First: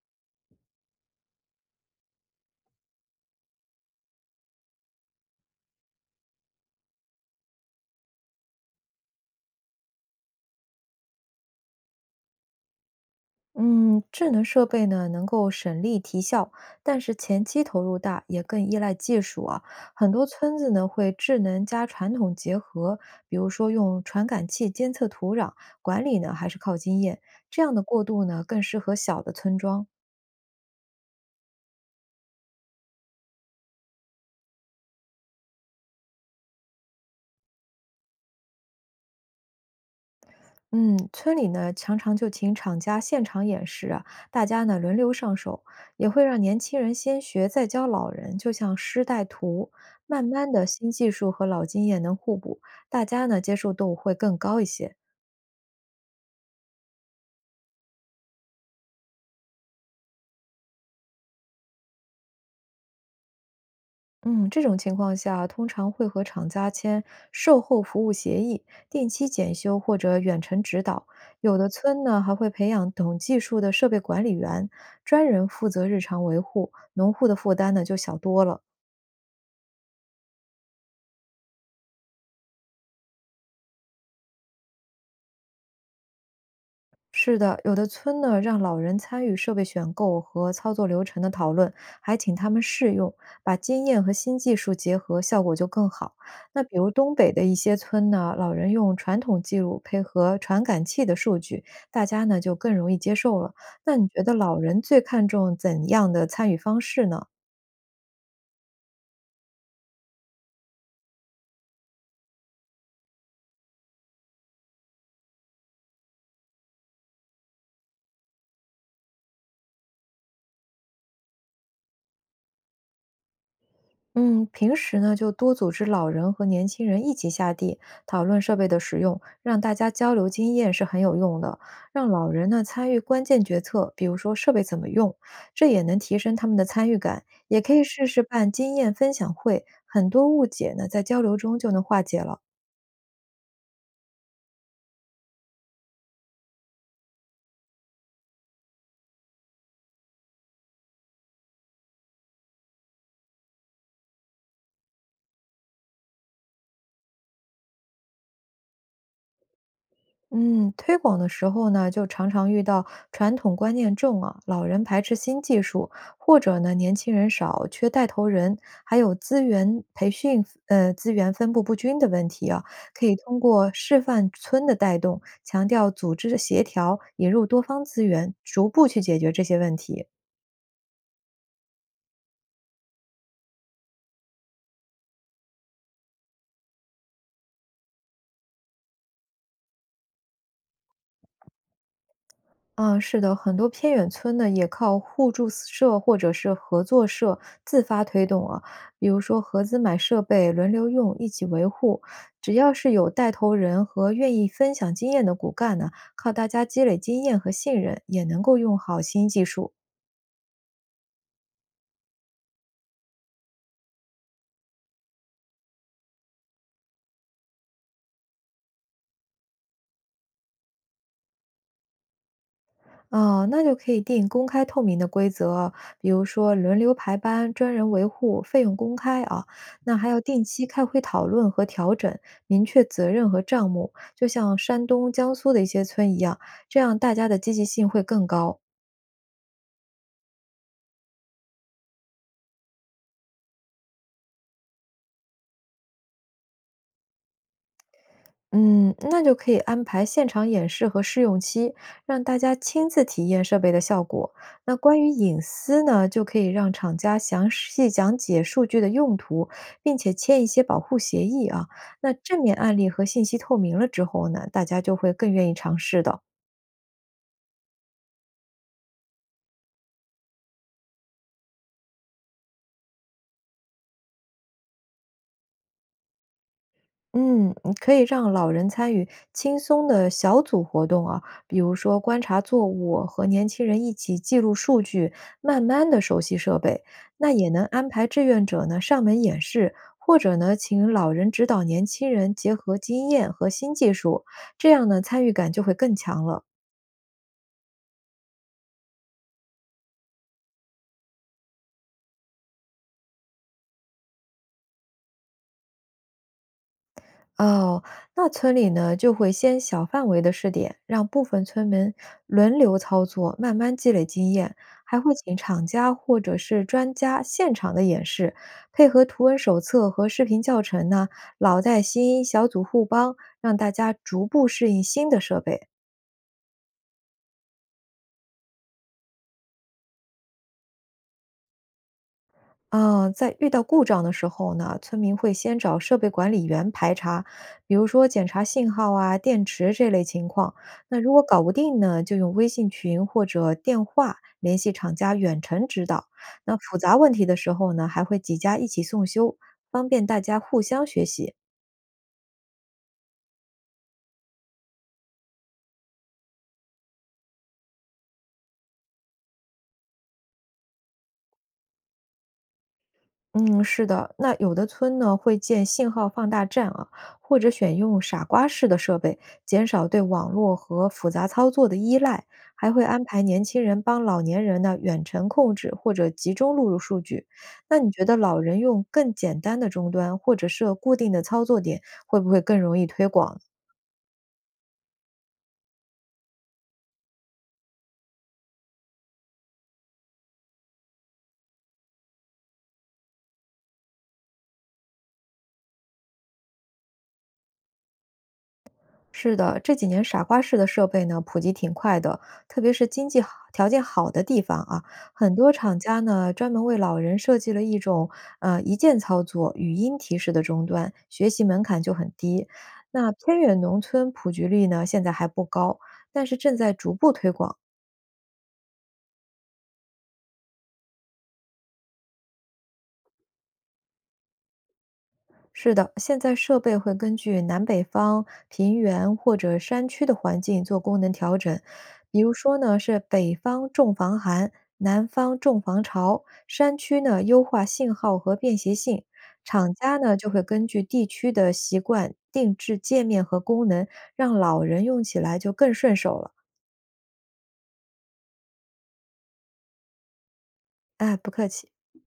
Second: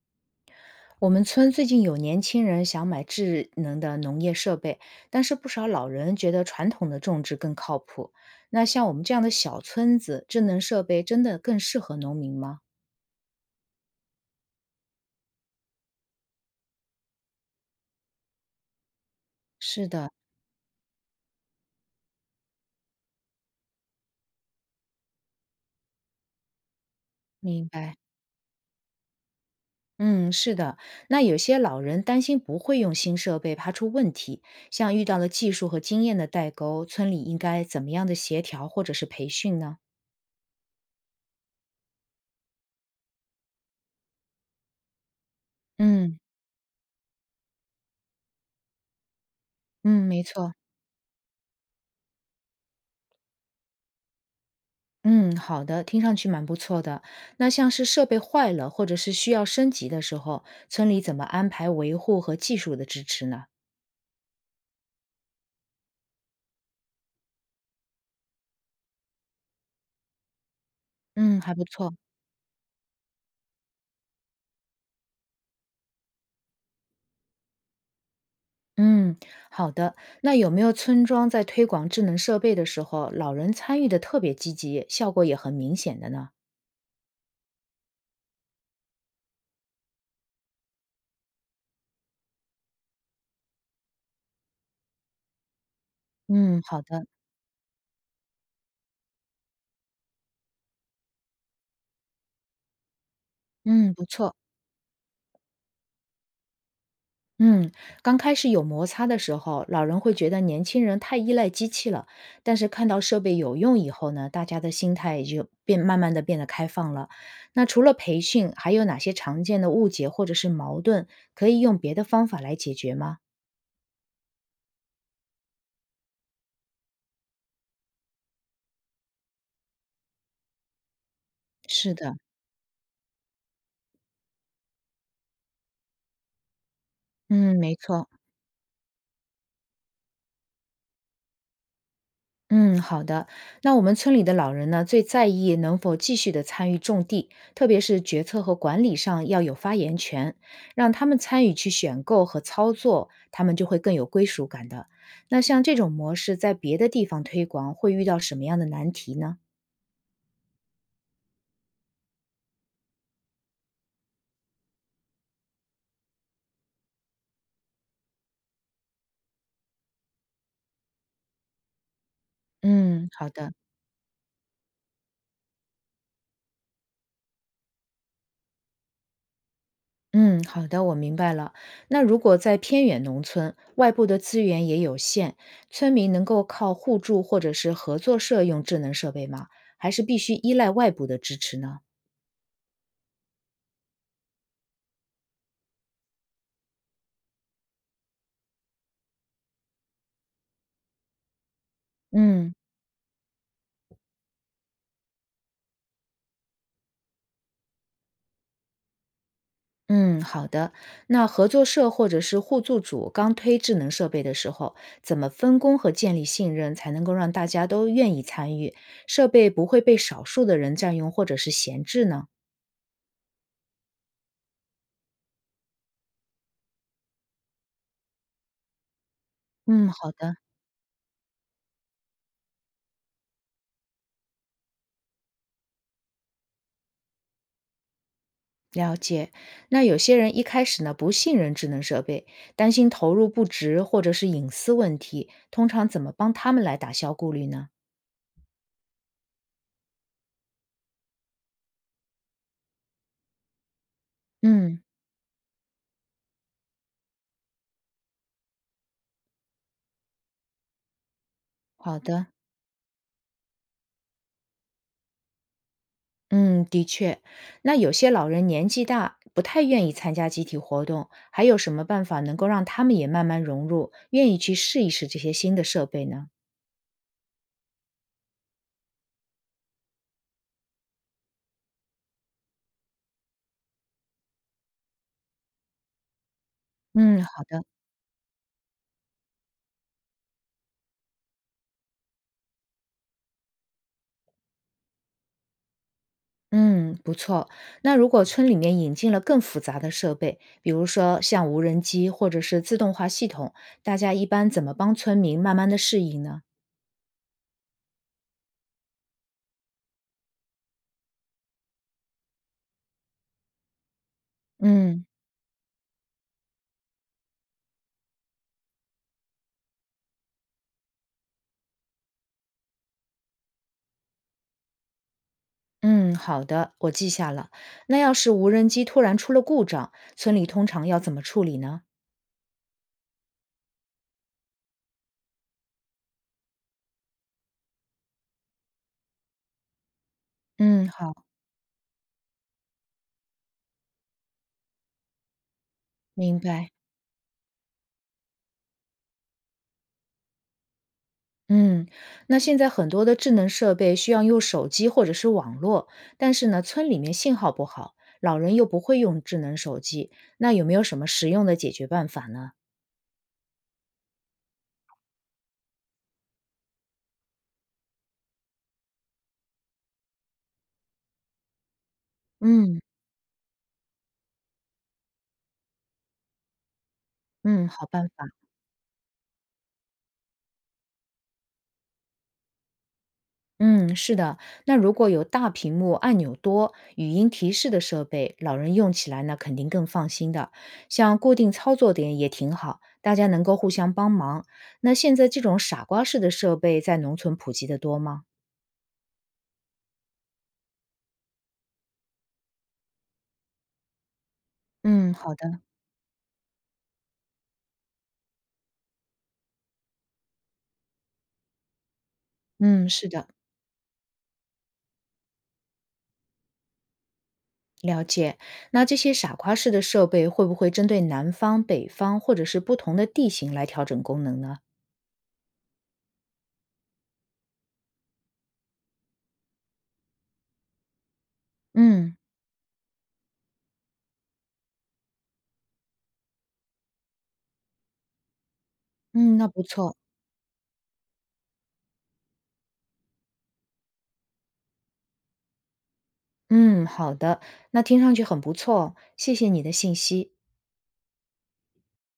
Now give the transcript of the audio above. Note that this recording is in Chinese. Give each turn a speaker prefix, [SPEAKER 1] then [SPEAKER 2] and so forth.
[SPEAKER 1] 我们村最近有年轻人想买智能的农业设备，但是不少老人觉得传统的种植更靠谱。那像我们这样的小村子，智能设备真的更适合农民吗？
[SPEAKER 2] 嗯，智能设备呢能够省力提效，但是前期投入大，也更依赖技术啊。
[SPEAKER 1] 是
[SPEAKER 2] 很
[SPEAKER 1] 的，
[SPEAKER 2] 多村子呢会智能加传统结合，比如说用传感器监测土壤，管理呢还是靠经验。这
[SPEAKER 1] 明
[SPEAKER 2] 样的
[SPEAKER 1] 白。
[SPEAKER 2] 过渡呢更适合小的村庄。
[SPEAKER 1] 嗯，是的。那有些老人担心不会用新设备，怕出问题。像遇到了技术和经验的代沟，村里应该怎么样的协调或者是培训呢？
[SPEAKER 2] 嗯，村里呢常常就请厂家现场演示啊，大家呢轮流上手，也
[SPEAKER 1] 嗯，
[SPEAKER 2] 会让年轻人先学，再教老人，就像师带徒。
[SPEAKER 1] 嗯，没
[SPEAKER 2] 慢慢
[SPEAKER 1] 错。
[SPEAKER 2] 的，新技术和老经验能互补，大家呢接受度会更高一些。
[SPEAKER 1] 嗯，好的，听上去蛮不错的。那像是设备坏了或者是需要升级的时候，村里怎么安排维护和技术的支持呢？
[SPEAKER 2] 嗯，这种情况下，通常会和厂家签售后服务协议，定期检修或者远程指导。
[SPEAKER 1] 嗯，还
[SPEAKER 2] 有
[SPEAKER 1] 不
[SPEAKER 2] 的
[SPEAKER 1] 错。
[SPEAKER 2] 村呢还会培养懂技术的设备管理员，专人负责日常维护，农户的负担呢就小多了。
[SPEAKER 1] 嗯，好的。那有没有村庄在推广智能设备的时候，老人参与的特别积极，效果也很明显的呢？
[SPEAKER 2] 是的，有的村呢让老人参与设备选购和操作流程的讨论，还请他们试用，把经验和新技术结合，效果就更好。
[SPEAKER 1] 嗯，
[SPEAKER 2] 那比
[SPEAKER 1] 好
[SPEAKER 2] 如
[SPEAKER 1] 的。
[SPEAKER 2] 东北的一些村呢，老人用传统记录配合传感器的数据，大家呢就更容易接受了。
[SPEAKER 1] 嗯，
[SPEAKER 2] 那
[SPEAKER 1] 不
[SPEAKER 2] 你觉得
[SPEAKER 1] 错。
[SPEAKER 2] 老人最看重怎样的参与方式呢？
[SPEAKER 1] 嗯，刚开始有摩擦的时候，老人会觉得年轻人太依赖机器了，但是看到设备有用以后呢，大家的心态也就变慢慢的变得开放了。那除了培训，还有哪些常见的误解或者是矛盾，可以用别的方法来解决吗？
[SPEAKER 2] 嗯，平时呢就多组织老人和年轻人一起下地讨论设备的使用，让大家交流经验是很有用的。
[SPEAKER 1] 是
[SPEAKER 2] 让
[SPEAKER 1] 的，
[SPEAKER 2] 老人呢参与关键决策，比如说设备怎么用，这也能提升他们的参与感。
[SPEAKER 1] 嗯，
[SPEAKER 2] 也可
[SPEAKER 1] 没
[SPEAKER 2] 以试
[SPEAKER 1] 错。
[SPEAKER 2] 试办经验分享会，很多误解呢在交流中就能化解了。
[SPEAKER 1] 嗯，好的。那我们村里的老人呢，最在意能否继续的参与种地，特别是决策和管理上要有发言权，让他们参与去选购和操作，他们就会更有归属感的。那像这种模式在别的地方推广，会遇到什么样的难题呢？
[SPEAKER 2] 嗯，推广的时候呢，就常常遇到传统观念重啊，老人排斥新技术，或者呢，年轻人少，缺带头人，还有资源培训，资源分布不均的问题啊，可
[SPEAKER 1] 嗯，
[SPEAKER 2] 以
[SPEAKER 1] 好
[SPEAKER 2] 通
[SPEAKER 1] 的。
[SPEAKER 2] 过示范村的带动，强调组织的协调，引入多方资源，逐步去解决这些问题。
[SPEAKER 1] 嗯，好的，我明白了。那如果在偏远农村，外部的资源也有限，村民能够靠互助或者是合作社用智能设备吗？还是必须依赖外部的支持呢？
[SPEAKER 2] 嗯，是的，很多偏远村呢也靠互助社或者是合作社自发推动啊，比如说合资买设备，轮流用，一起维护。只
[SPEAKER 1] 嗯
[SPEAKER 2] 要是有带头人和愿意分享经验的骨干呢，靠大家积累经验和信任，也能够用好新技术。
[SPEAKER 1] 嗯，好的。那合作社或者是互助组刚推智能设备的时候，怎么分工和建立信任，才能够让大家都愿意参与，设备不会被少数的人占用或者是闲置呢？
[SPEAKER 2] 哦，那就可以定公开透明的规则，比如说轮流排班、专人维护、费用公开啊。
[SPEAKER 1] 嗯，
[SPEAKER 2] 那还
[SPEAKER 1] 好
[SPEAKER 2] 要
[SPEAKER 1] 的，
[SPEAKER 2] 定期开会讨论和调整，明确责任和账目，就像山东、江苏的一些村一样，这样大家的积极性会更高。
[SPEAKER 1] 了解。那有些人一开始呢不信任智能设备，担心投入不值或者是隐私问题，通常怎么帮他们来打消顾虑呢？
[SPEAKER 2] 嗯，那就可以安排现场演示和试用期，让大家亲自体验设备的效果。那
[SPEAKER 1] 嗯，
[SPEAKER 2] 关于隐私呢，就可以让厂家详细讲解数据的用途，并且签一些保护协议啊。
[SPEAKER 1] 好
[SPEAKER 2] 那
[SPEAKER 1] 的。
[SPEAKER 2] 正面案例和信息透明了之后呢，大家就会更愿意尝试的。
[SPEAKER 1] 嗯，的确，那有些老人年纪大，不太愿意参加集体活动，还有什么办法能够让他们也慢慢融入，愿意去试一试这些新的设备呢？
[SPEAKER 2] 嗯，你可以让老人参与轻松的小组活动啊，比如说观察作物，和年轻人一起记录数据，慢慢的熟悉设备。
[SPEAKER 1] 嗯，
[SPEAKER 2] 那
[SPEAKER 1] 好
[SPEAKER 2] 也
[SPEAKER 1] 的，
[SPEAKER 2] 能安排志愿者呢上门演示，或者呢请老人指导年轻人结合经验和新技术，这样呢参与感就会更强了。
[SPEAKER 1] 嗯，不错。那如果村里面引进了更复杂的设备，比如说像无人机或者是自动化系统，大家一般怎么帮村民慢慢的适应呢？
[SPEAKER 2] 哦，那村里呢就会先小范围的试点，让部分村民轮流操作，慢慢积累经验，还
[SPEAKER 1] 嗯。
[SPEAKER 2] 会请厂家或者是专家现场的演示，配合图文手册和视频教程呢，老带新，小组互帮，让大家逐步适应新的设备。
[SPEAKER 1] 嗯，好的，我记下了。那要是无人机突然出了故障，村里通常要怎么处理呢？
[SPEAKER 2] 啊，在遇到故障的时候呢，村民会先找设备管理员排查，比如说检查信号啊、电池这类情况。
[SPEAKER 1] 嗯，
[SPEAKER 2] 那如
[SPEAKER 1] 好，
[SPEAKER 2] 果搞不定呢，就用微信群或者电话联系厂家远程指导。
[SPEAKER 1] 明
[SPEAKER 2] 那
[SPEAKER 1] 白。
[SPEAKER 2] 复杂问题的时候呢，还会几家一起送修，方便大家互相学习。
[SPEAKER 1] 嗯，那现在很多的智能设备需要用手机或者是网络，但是呢，村里面信号不好，老人又不会用智能手机，那有没有什么实用的解决办法呢？
[SPEAKER 2] 嗯，是的，那有的村呢会建信号放大站啊，或者选用傻瓜式的设备，减少对网络和复杂操作的依赖，还
[SPEAKER 1] 嗯
[SPEAKER 2] 会安排年轻人帮老年人呢远程控制或者集中录入数据。
[SPEAKER 1] 嗯，
[SPEAKER 2] 那
[SPEAKER 1] 好
[SPEAKER 2] 你觉
[SPEAKER 1] 办
[SPEAKER 2] 得
[SPEAKER 1] 法。
[SPEAKER 2] 老人用更简单的终端或者设固定的操作点，会不会更容易推广呢？
[SPEAKER 1] 嗯，是的。那如果有大屏幕、按钮多、语音提示的设备，老人用起来呢，肯定更放心的。像固定操作点也挺好，大家能够互相帮忙。那现在这种傻瓜式的设备在农村普及的多吗？
[SPEAKER 2] 是的，这几年傻瓜式的设备呢普及挺快的，特别是经济好条件好的地方啊，
[SPEAKER 1] 嗯，好
[SPEAKER 2] 很多
[SPEAKER 1] 的。
[SPEAKER 2] 厂家呢专门为老人设计了一种一键操作语音提示的终端，学习门槛就很低。
[SPEAKER 1] 嗯，是
[SPEAKER 2] 那
[SPEAKER 1] 的。
[SPEAKER 2] 偏远农村普及率呢现在还不高，但是正在逐步推广。
[SPEAKER 1] 了解，那这些傻瓜式的设备会不会针对南方、北方或者是不同的地形来调整功能呢？
[SPEAKER 2] 是的，现在设备会根据南北方、平原或者山区的环境做功能调整。
[SPEAKER 1] 嗯
[SPEAKER 2] 比如说呢，是北方重防寒，南方重防潮，山区呢优化信号和便携性。
[SPEAKER 1] 嗯，那不
[SPEAKER 2] 厂
[SPEAKER 1] 错，
[SPEAKER 2] 家呢就会根据地区的习惯定制界面和功能，让老人用起来就更顺手了。
[SPEAKER 1] 嗯，好的，那听上去很不错哦，谢谢你的信息。
[SPEAKER 2] 哎，不客气。